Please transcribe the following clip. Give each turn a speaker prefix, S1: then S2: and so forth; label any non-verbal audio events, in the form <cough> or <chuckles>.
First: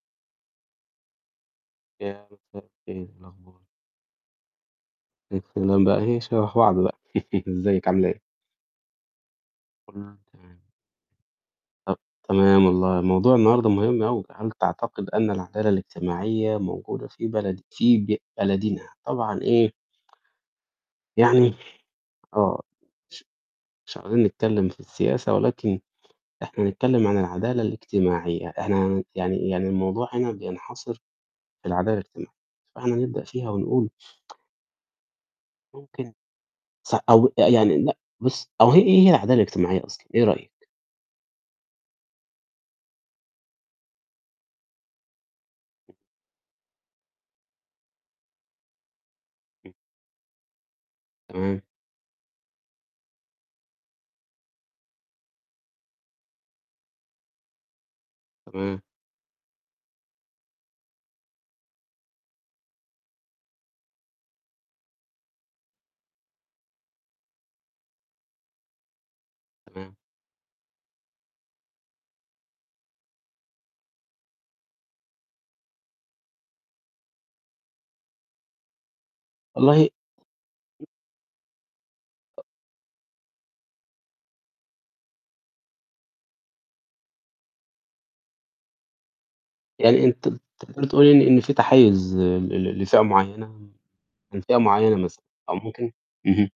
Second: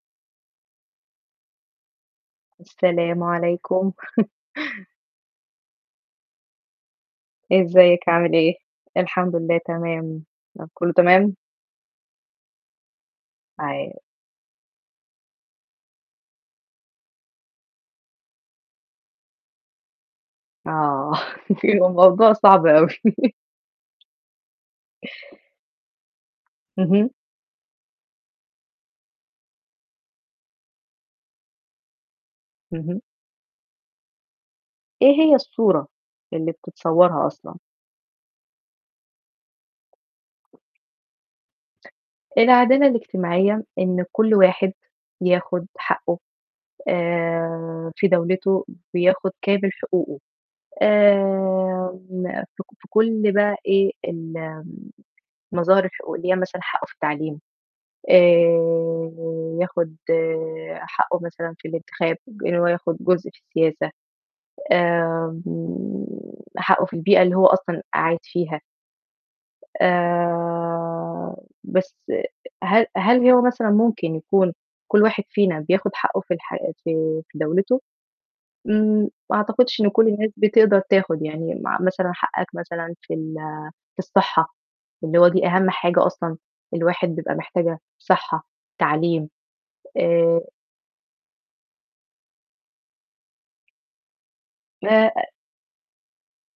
S1: يا أهلًا، مساء الخير، إيه
S2: السلام
S1: الأخبار؟
S2: عليكم. <chuckles>
S1: إبه الكلام بقى <unintelligible> <chuckles> إزيّك، عاملة
S2: إزيّك؟
S1: إيه؟
S2: عامل إيه؟ الحمد لله،
S1: كلّه
S2: تمام.
S1: تمام.
S2: م كلّه تمام؟
S1: طَب تمام والله، موضوع النهارده
S2: أي
S1: مهم أوي. هل تعتقد أن العدالة الاجتماعية موجودة في بلد في ب بلدنا؟ طبعًا إيه
S2: آه،
S1: يعني
S2: <chuckles> يبقى الموضوع
S1: آه،
S2: صعب أوي.
S1: ش
S2: <chuckles>
S1: مش عايزين نتكلّم في السياسة ولكن إحنا نتكلّم
S2: اهم.
S1: عن العدالة الاجتماعية، إحنا هن يعني يعني الموضوع هنا بينحصر في العدالة الاجتم فإحنا
S2: اهم.
S1: هنبدأ فيها ونقول <tsk>
S2: إيه هي الصورة
S1: ممكن
S2: اللي
S1: ص أو
S2: بتتصوّرها
S1: ب
S2: أصلًا؟
S1: يعني لأ، بُص أو هي إيه العدالة الاجتماعية أصلًا، إيه رأيك؟
S2: العدالة الاجتماعية إن كل واحد ياخُد
S1: إمم.
S2: حقّه آآ، في دَولته بياخُد كامل
S1: إمم.
S2: حقوقه.
S1: تمام.
S2: آآ، م في ك في كل بقى إيه ال المظاهر الحقوق اللي هي مثلًا حقّه في التعليم،
S1: تمام.
S2: آآ، بياخُد حقّه مثلًا في الانتخاب، إن هو ياخُد جزء في السياسة، آمم، حقّه في البيئة اللي هو أصلًا قاعد فيها.
S1: تمام.
S2: آآ، بس هل هل هو مثلًا ممكن يكون كل واحد فينا بياخُد حقّه في الحياة في في دَولته؟ إمم، ما أعتقدش
S1: والله
S2: إن كل الناس بتقدر تاخُد، يعني مع مثلًا حقّك مثلًا في ال في الصحّة، اللي هو دي أهَم حاجة أصلًا الواحد بيبقى محتاجها صحّة، تعلّيم
S1: يعني أنتِ أنتِ
S2: آآ
S1: تقدري تقولي إن إن في تحيُّز ل ل لفئة معيّنة، من فئة
S2: ما
S1: معيّنة مثلًا
S2: آآ
S1: أو ممكن اهم.